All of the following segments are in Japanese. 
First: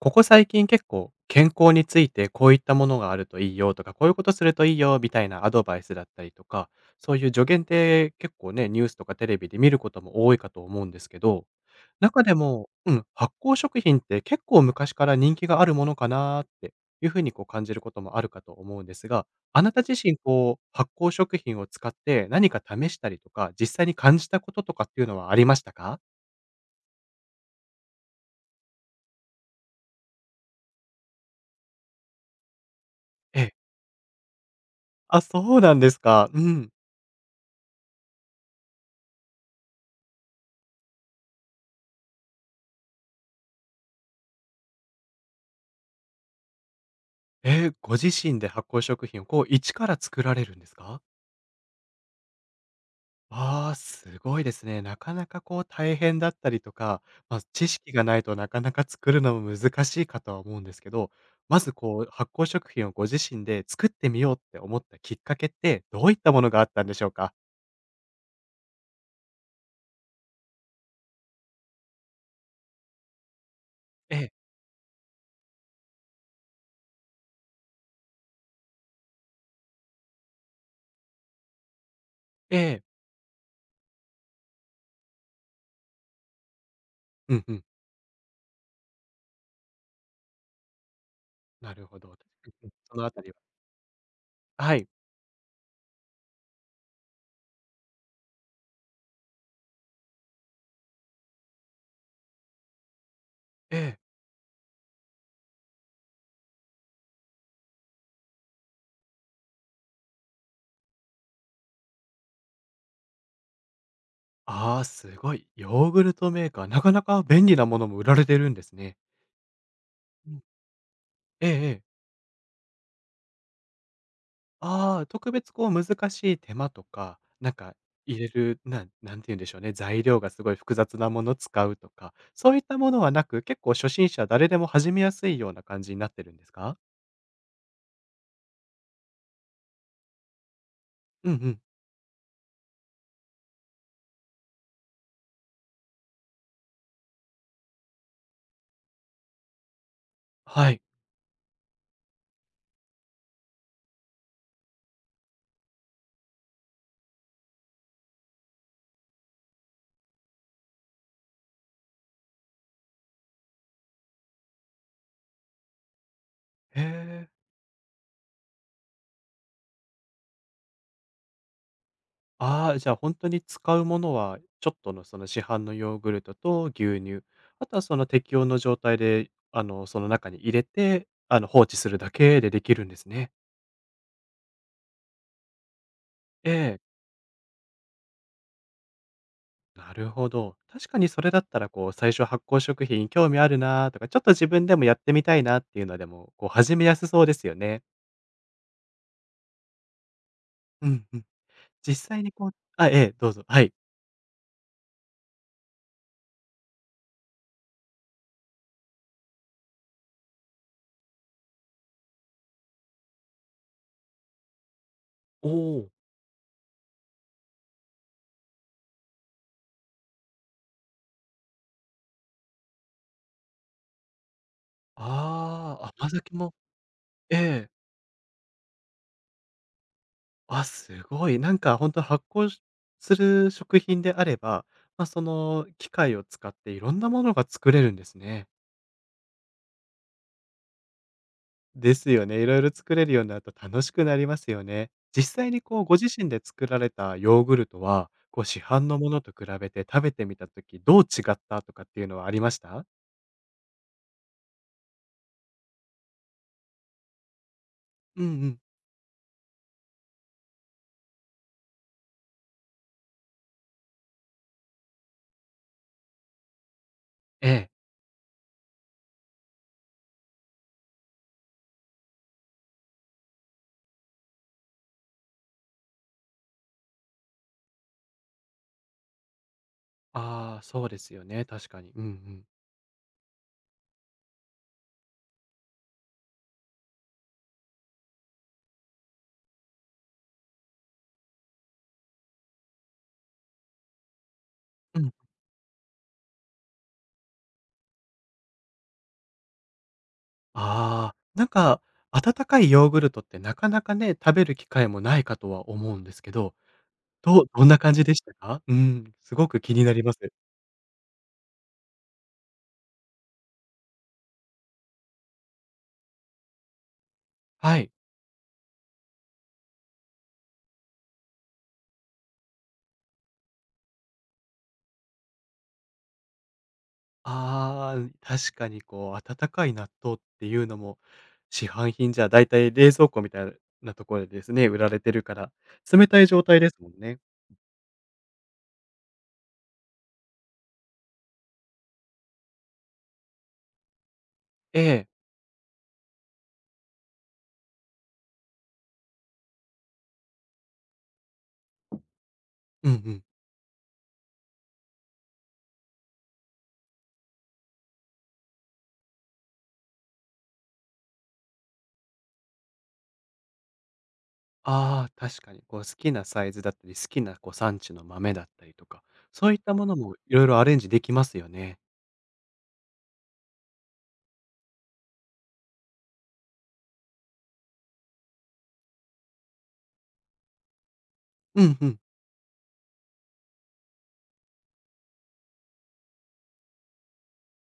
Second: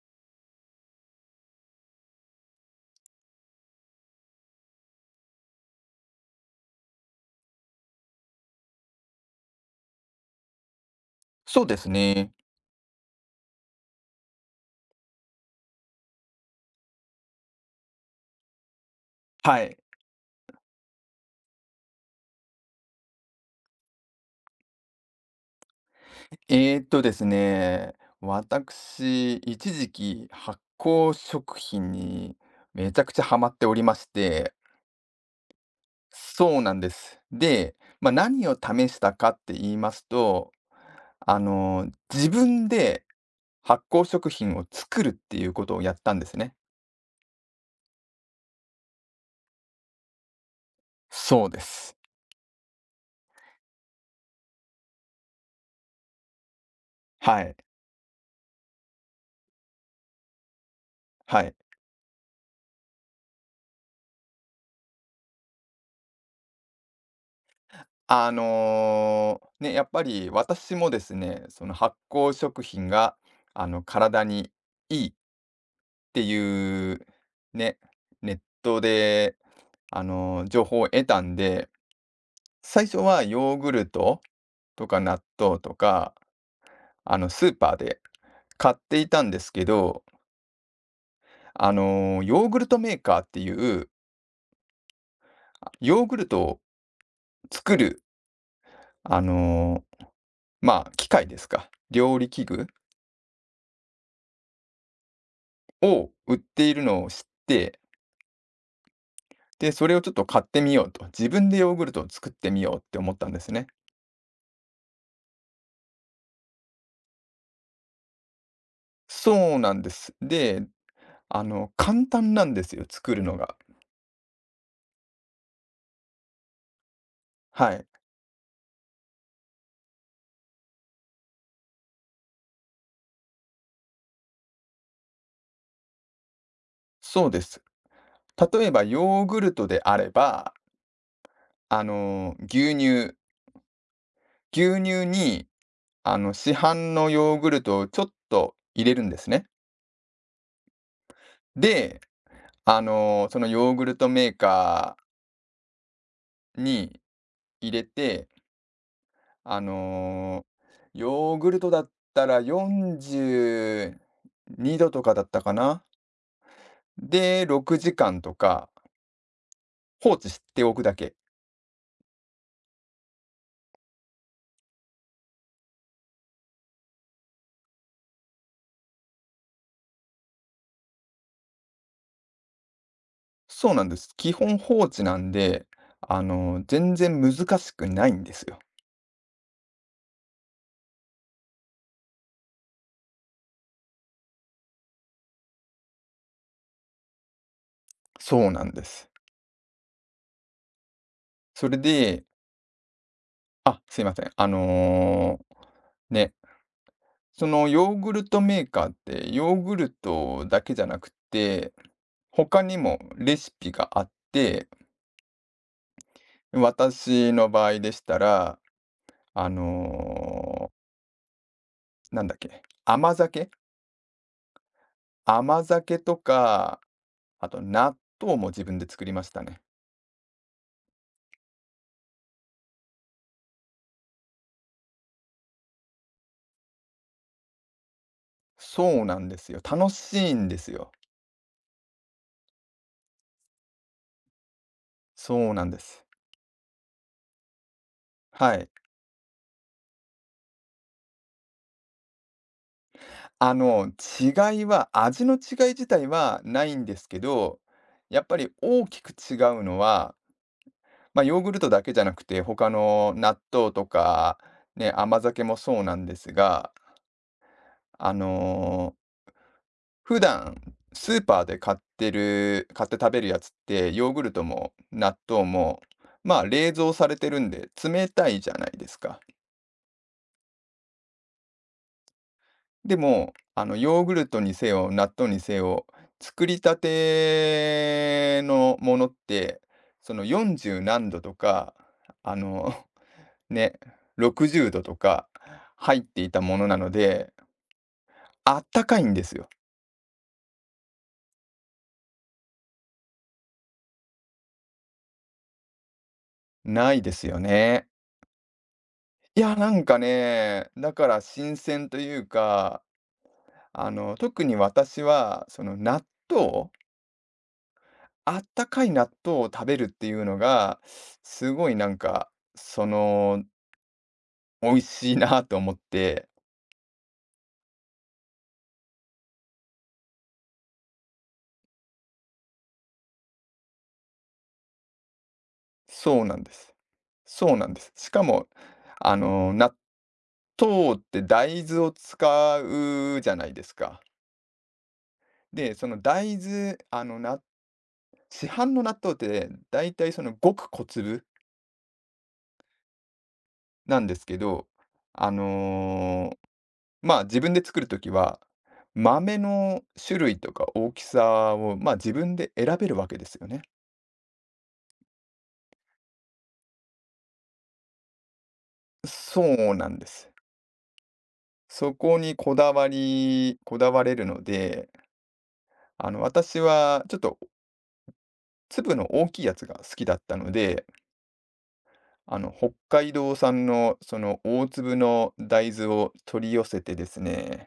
ここ最近結構健康についてこういったものがあるといいよとか、こういうことするといいよみたいなアドバイスだったりとか、そういう助言って結構ね、ニュースとかテレビで見ることも多いかと思うんですけど、そうです中ね。でも、うん、発酵食品って結構昔から人気があるものかなーっていうふうにこう感じることもあるかと思うんですが、はあない。た自身こう発酵食品を使って何か試したりとか、実際に感じたこととかっていうのはありましたか？ですね、私、一時期発酵食品にめちゃくちゃハえマえ。っておりまして、あ、そうなんですか。うそうなん。んです。で、まあ、何を試したかって言いますと、あの、自分で発酵食品を作るっていうことをやったんですね。ええ、ご自身で発酵食品をこう一から作られるんですか？そうです。ああー、すごいですね。なかなかこう大変だったりとか、まはあ、い。知識がないとなかなか作るのも難しいかとは思うんですけど、はい。まずこう発酵食品をご自身で作ってみようって思ったきっかけって、どういったものがあったんでしょうか？やっぱり私もですね、その発酵食品が、え体え、にいいっていう、ね、ネットで、情報を得たんで、ええ、最初はヨーグルトとか納豆とか、うんスうーん、パーで買っていたんですけど、なるほど。うヨーグルんトメそーのあカーたっりはていう、はい、あヨーグルトを作る、あの、まあ、機械ですか、料理器具ええ。を売っているのを知って、で、それをちょっと買ってみようと、自分でヨーグルトを作ってみようって思ったんですね。ああ、すごい。ヨーグルトメーカー、なかなか便利なものも売られてるんですね。そうなんです。うん。でええええ。簡単なんですよ、作るのが。ああ、特別こう難しい手間とか、なんはかい。入れる、なんて言うんでしょうね、材料がすごい複雑なもの使うとか、そういったものはなく、結構初心者誰でも始めやすいような感じになってるんですか？そうです。例えばヨーグルトであれば、うんうん。あの、牛乳牛乳に、市販のヨーグルトをちょっと入れるんですね。はい。で、そのヨーグルトメーカーに入れて、あの、ヨーグルトだったら42度とかだったかな。へえ。で、6時間とか放置しておくだけ。ああ、じゃあ本当に使うものは、ちょっとのその市販のヨーグルトと牛乳、あとはその適温の状態で、その中に入れて、放置するだけでできるんですね。そうなんです。基本放置なんで、ええ。全然難しくないんですよ。なるほど。確かにそれだったら、こう、最初発酵食品興味あるなとか、ちょっと自分でもやってみたいなっていうのでも、こう、始めやすそうですよね。そうなんです。うんうん。それ実際で、にこうあ、ええ、どうぞ。はい。あ、すいません。ね、そのヨーグルトメーカーってヨーグルトだけじゃなくて、他にもレシピがあって、おお、私の場合でしたら、あのーなんだっけ、甘酒甘ああ、酒甘と酒も、か、えあとえ。納豆も自分で作りましたね。あ、すごい。なんか本当発酵しする食品であれば、まあ、その機械を使っていろんなものが作れるんですね。そうなんですよ。楽しいんですよ。ですよね。いろいろ作れるようになると楽しくなりますよね。そ実際うになんでこうごす。自身で作られたヨーグルトは、こうは市い。販のものと比べて食べてみたときどう違ったとかっていうのはありました？あの、違いは、味の違い自体はないんですけど、やうんっうぱりん。大きく違うのは、まあ、ヨーグルトだけじゃなくて、他の納豆とか、ね、甘酒もそうなんですが、ええ。あのー普段スーパーで買ってる、買って食べるやつって、ヨーグルトも納豆も、まあ、冷蔵されてるんで、冷たいじゃないですか。ああ、そうですよね、確かに。うんうん。でも、ヨーグルトにせよ、納豆にせよ、作りたてのものって、その40何度とか、あの、ね、60度とうん。か入っていたものなので、あったかいんですよ。ああ、なんか、温かいヨーグルトってなかなかね、食べる機会もないかとは思うんですけど、ないですよどんなね。感じでしたか？うん、すいごや、くな気んになかります。ね、だから新鮮というか、特に私は、その納豆、はい。あったかい納豆を食べるっていうのが、すごいなんか、その美味しいなと思ってああ、確かにこう、温かい納豆っていうのも、市販品じゃだいたい冷蔵庫みたいなところでですね、売られてるから、冷たそういなん状で態です。すもんね。そうなんです。しかも、納豆って大豆を使うじゃないですか。ええ。で、その大豆、市販の納豆ってだいたいそのごく小粒うんうん。なんですけど、あの、まあ、自分で作るときは、豆の種類とか大きさを、まあ、自分で選べるわけですよね。ああ、確かにこう好きなサイズだったり、好きなこう産地の豆だったりとか、そういっそたうなものんでもす。いろいろアレンジできますよね。そこにこだわれるので私はちょっと粒の大きいやつが好きだったので、うんうん。北海道産のその大粒の大豆を取り寄せてですね、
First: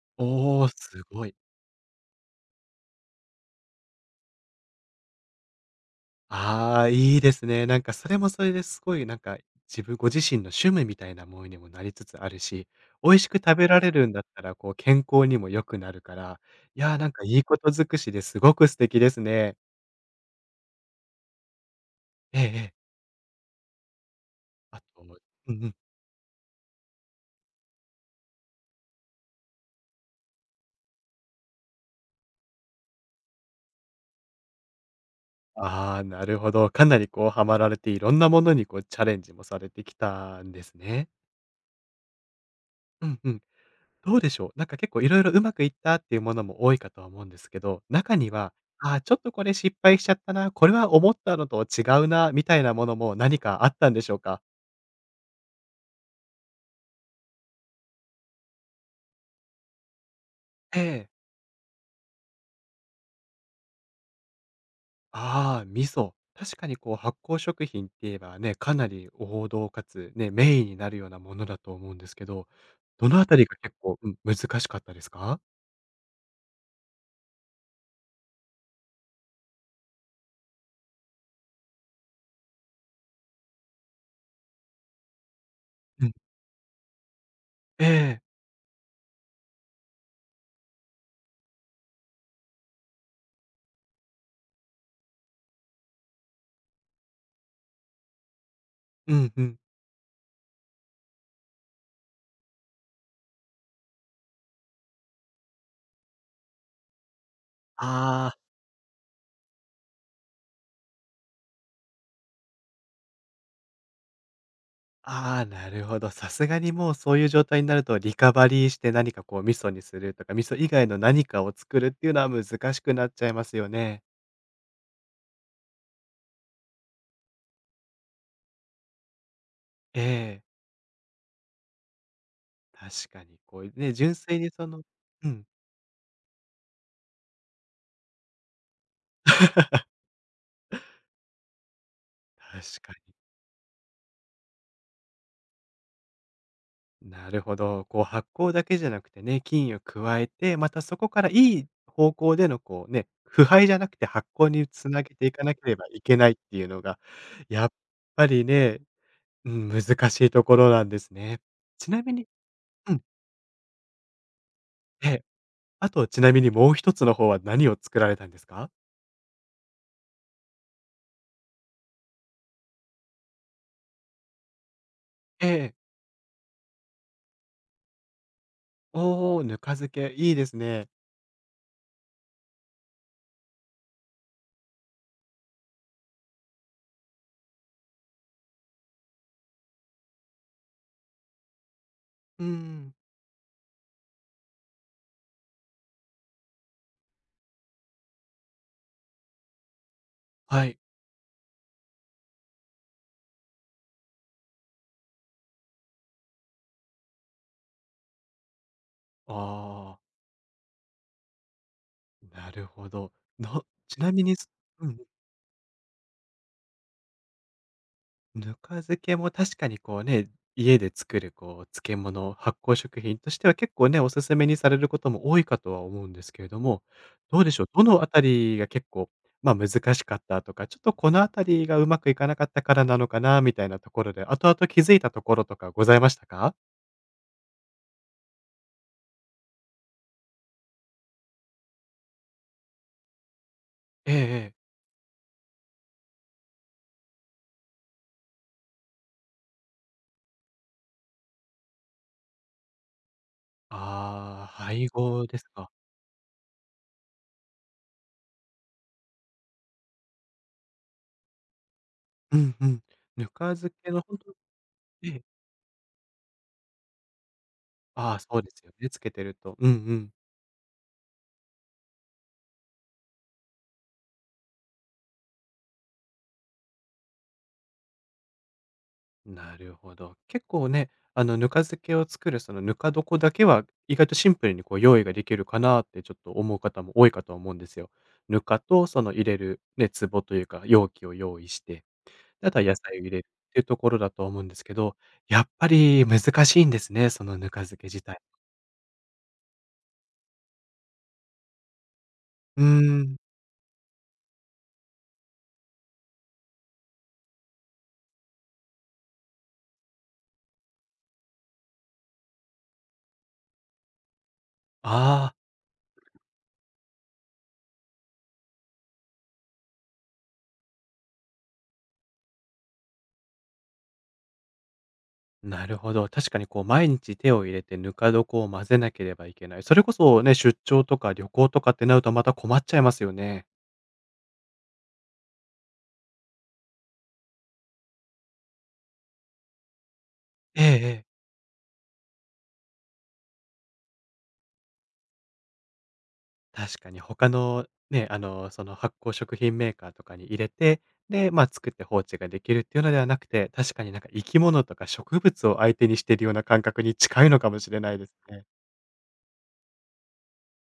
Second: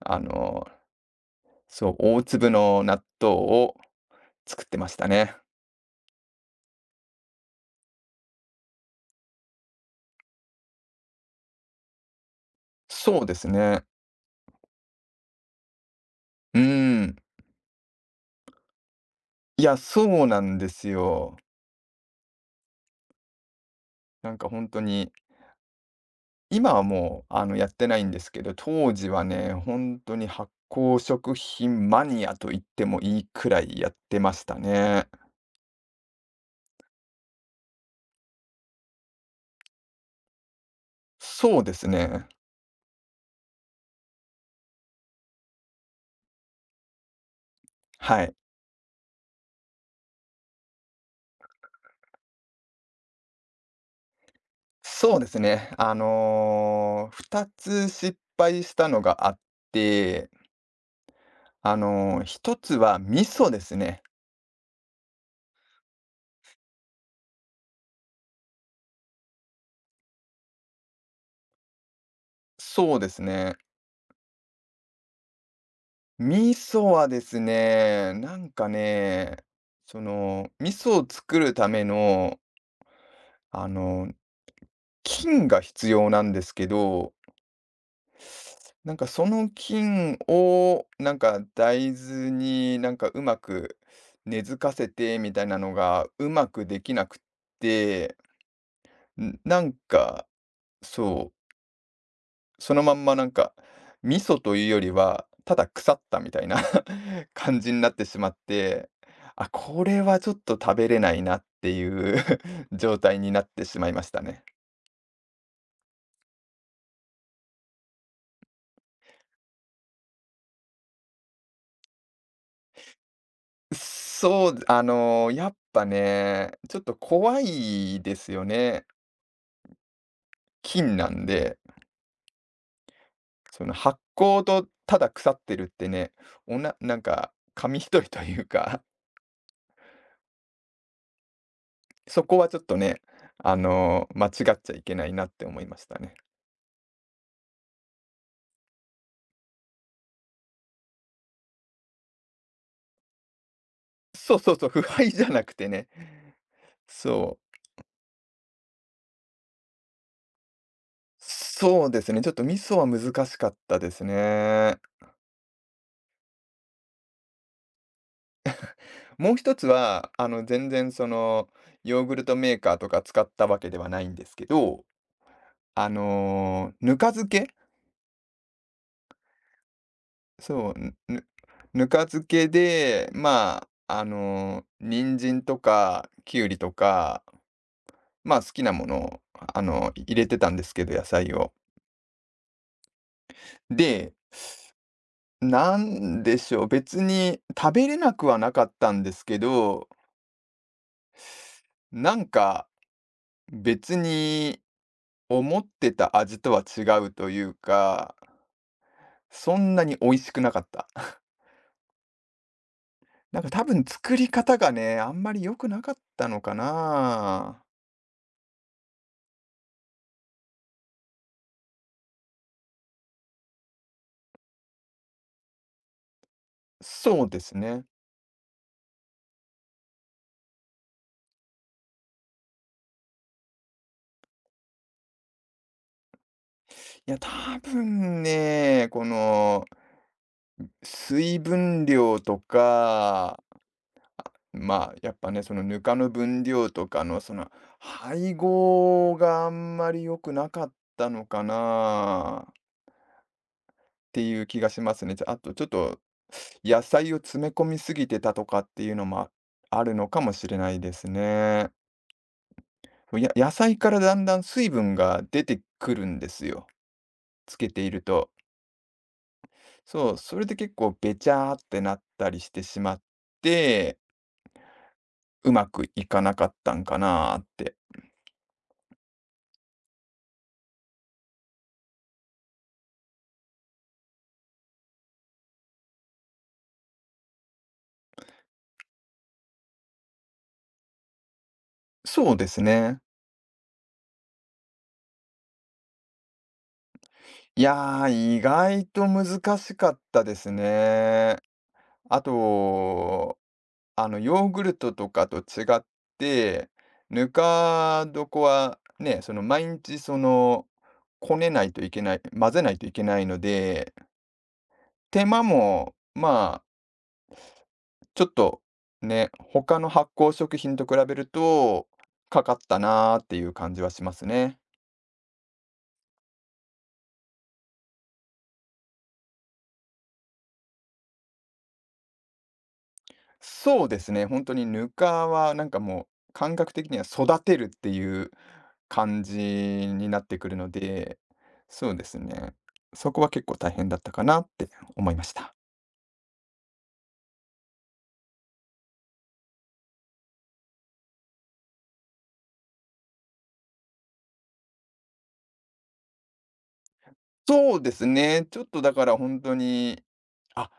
あおの、お、すごい。そう、大粒の納豆を作ってましたね。ああ、いいですね。なんかそれもそれですごいなんか、自分ご自身の趣味みたいなものにもなりつつあるし、美味そうしでくす食べらね。れるんだったら、こう健康にも良くなるから、ういや、なんん。かいいこと尽くしですごく素敵ですね。いや、そうなんですよ。ええええ。なんか本当あと、に、うんうん。今はもうやってないんですけど、当時はね、本当に発酵食品マニアと言ってもいいくらいやってましたね。ああ、なるほど。かなりこうハマられて、いろんなものにこうチャレンジもされてきたんですね。そうですね。うんうん。どうでしょう？なんか結構いろいろうまくいったっていうものも多いかとは思うんですけど、中はにい。は、ああ、ちょっとこれ失敗しちゃったな、これは思ったのと違うな、みたいなものも何かあったんでしょうか？そうですね。あの2つ失敗したのがあって、ええ。ひとつは味噌ですね。ああ、味噌。確かにこう発酵食品って言えばね、かなり王道かつね、メインになるようなものだと思うんですけど、そうどですのあたりね。が結構、うん、難しかったですか？味噌はですね、なんかね、その、味噌を作るための、あの菌が必う要ん。なんですけど、ええ。なんかその菌を、なんか大豆になんかうまく根付かせてみたいなのがうまくできなくって、うんん、うん。なんか、そう、そのまんまなんか、味噌というよりは、ただ腐ったみたいな 感じになってしまああ。って、あ、これはちょっと食べれないなっていう 状態になってしまいましたね。ああ、なるほど。さすがにもうそういう状態になると、リカバリーして何かこう味噌にするとか、味噌以外の何かを作るっていうのは難しくなっちゃいますよね。そう、やっぱね、ちょっと怖いですよね。ええ、菌なんで、確かに。こそのうね、発純粋酵にとそのただう腐っん、てるってね、なんか紙一重というかそこはちょっ確とかね、に。間違っちゃいけないなって思いましたね。なるほど。こう発酵だけじゃなくてね、菌を加えて、またそこからいい方向でのこうね、腐敗じゃなくて発そう酵そうそにう、腐つな敗げじてゃいなかくなけてれね。ばいけないっていうのが、そう。やっぱりね、うん、難しいところなんですね。そうちなですみね、にちょっと味噌はうん、難しかったですね。ええ。あと、ちなみにもう一つの方は何を作られたんですか？もう一つは、全然その、ヨーグルトメーカーとか使ったわけではないんですけど、ええ。ぬか漬けおお、ぬか漬け、いいですそう、ね。ぬか漬けで、まあ、人参とかきゅうりとか、まあ、好きなものを、入れてたんですけど、野菜を。うーん。で、なんでしょう、別に食べれなくはなかったんですけど、はい。なんか別に思ってた味とは違うというか、そんなにあ美あ、味しくなかった。なるほど。なんか多の分ちな作みりに、す、方がうん、ね、あんまり良くなかったのかな。ぬか漬けも確かにこうね、家で作るこう漬物、発酵食品としては結構ね、おすすめにされることも多いかとは思うんですけれども、そうどでうですしょう、どね。のあたりが結構、ま、難しかったとか、ちょっとこのあたりがうまくいかなかったからなのかなみたいなところで、後々気づいたところとかございましたか？いや、多分ね、この水分量とかええええ。まあ、やっぱね、そのぬかの分量とかのその配合があんまり良くなかったのかなっていあうあ、気がし配ますね。じ合ゃあ、あですとちょっか。と野菜を詰め込みすぎてたとかっていうのもあるのかもしれないですね。うんうん。ぬ野か漬菜かけらのだほんんとだん水分えがえ。出てくるんですよ、つけているああ、と。そうですよね、漬けてると。うんうそん。う、それで結構べちゃーってなったりしてしまって、うまくいかなかったんかなーって。なるほど。結構ね、ぬか漬けを作るそのぬか床だけは、意外とシンプルにこう用意ができるかなってちょっと思う方も多いかと思うんですよ。ぬかとその入れるね、壺というか容器を用意して、そうでで、あとすは野菜ね。を入れるっていうところだと思うんですけど、やっぱり難しいんですね、そのぬかい漬け自や体。ー、意外と難しかったですね。あうーん。と、ヨーグルトとかと違って、ぬか床はね、その、毎日、その、こねないといけない、混ぜないといけないので、手ああ。間も、まあ、ちょっとね、他の発酵食品と比べるとかかったなーっていう感じはしますね。なるほど。確かにこう毎日手を入れてぬか床を混ぜなければいけない。それこそね、出張とか旅行とかってなるとまた困っちゃいますよね。そうですね、本当にぬかは、なんかもう、感覚的には育てるっていう感じになってくるえのえええ。で、そうですね。そこは結構大変だったかなって思いました。確かに他のね、その発酵食品メーカーとかに入れて、で、まあ、作って放置ができるっていうのではなくて、確かになんか生き物とか植物を相手にしてるような感覚に近いのかもしそれうでないすですね。ね。ちょっとだから本当に、あ、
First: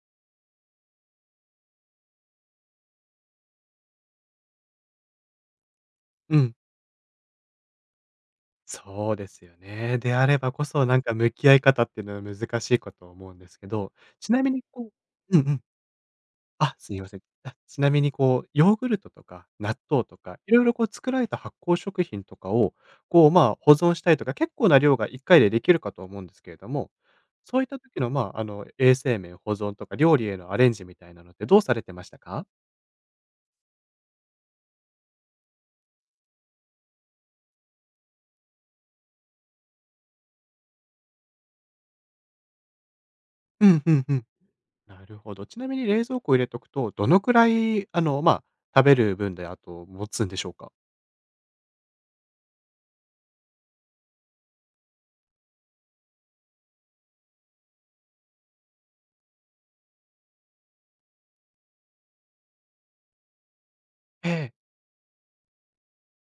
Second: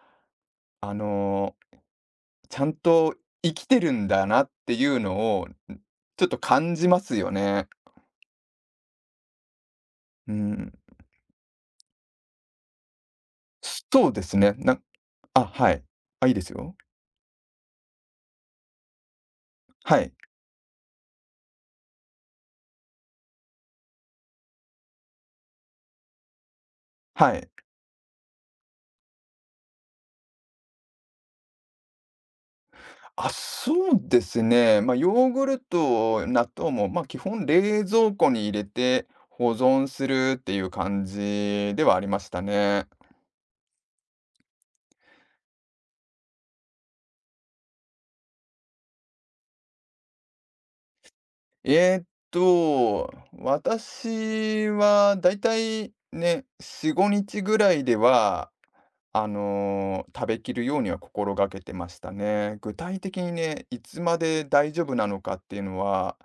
あの、ちゃんと生きてるんだなっていうのを、ん、ちょっとうん。感じますよね。そうですよね。であうればこん。そなんか向き合い方っていうのは難しいかと思うんですけど、そうでちすなみね。になこううあ、んうん。はい。あ、いいですあ、よ。すみません。あ、ちなみにこう、ヨーグルトとか納は豆い、とか、いろいろこう作られた発酵食品とかを、こう、まあ、保存したりとか、結構な量が1回でできるかと思うんですけれども、はい。そういった時の、まあ、衛生面、保存とか料理へのアレンジみたいなのってどうされてましたか？あ、そうですね。ま、あヨーグルト、納豆も、ま、あ基本冷蔵庫に入れて保存するっていう感じではありましたね。うん、うんうん。なるほど。ちなみに冷蔵庫入れとくと、どのくらい、まあ、食べる分で、あと持つんでしょうか？えーっ私はだいたいね、4、5日ぐらいでは食べきるようには心がけてましたね。具体的にね、いつまえでえ大丈夫なのかっていうのは、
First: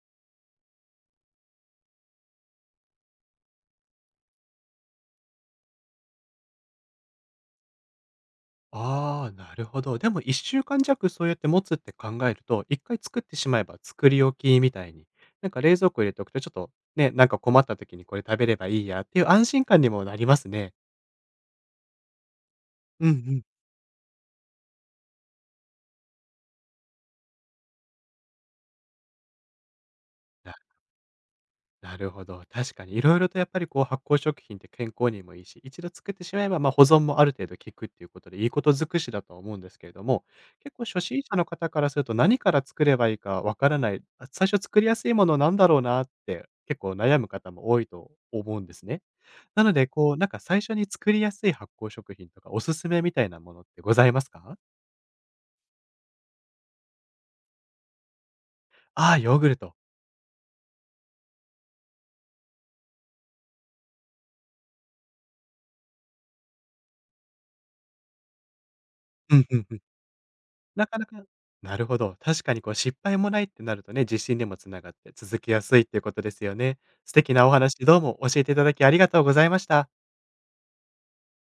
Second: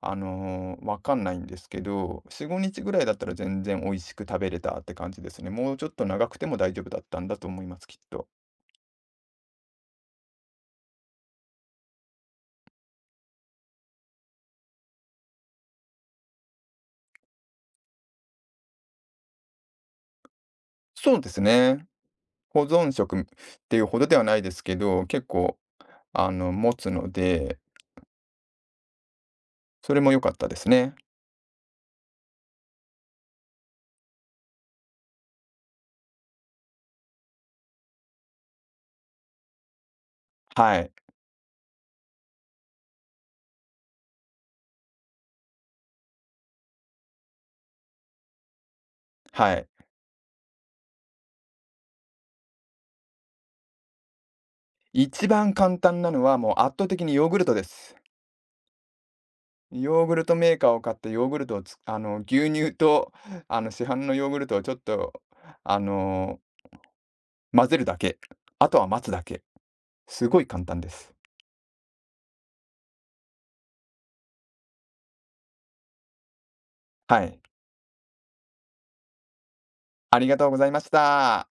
わかんないんですけど、4、5日ぐらいだったら全然美味しく食べれたって感じですね。もうちょっと長くても大丈夫だったんだと思います、きっと。ああ、なるほど。でも1週間弱そうやって持つって考えると、1回作ってしまえば作り置きみたいに、なんか冷蔵庫入れておくとちょっとね、なんか困った時にこれ食べればいいやっていう安心感にもなりますね。そうですね。保存うんう食っん。ていうほどではないですけど、結構、持つので、それも良かったですね。なるほど。確かにいろいろとやっぱりこう発酵食品って健康にもいいし、一度作ってしまえば、ま、保存もある程度効くっていうことで、いいこと尽くしだとは思うんですけれども、は結構い。初心者の方からすると何から作ればいいかわからない、あ、最初作りやすいものなんだろうなって結構悩む方も多いと思うんですね。はない。ので、こうなんか最初に作りやすい発酵食品とかおすすめみたいなものってございますか？一番簡単なのはもう圧倒的にヨーグルトです。ああー、ヨーグルト。ヨーグルトメーカーを買ってヨーグルトを牛乳と、市販のヨーグルトをちょっと、あの、混ぜるだけ。あとは待つだうけ。んうんうん。すごい簡単なでかなす。かなるほど。確かにこう失敗もないってなるとね、自信にもつながって続きやすいっていうことですよね。素は敵い。なお話どうも教えていただきありがとうございました。ありがとうございました。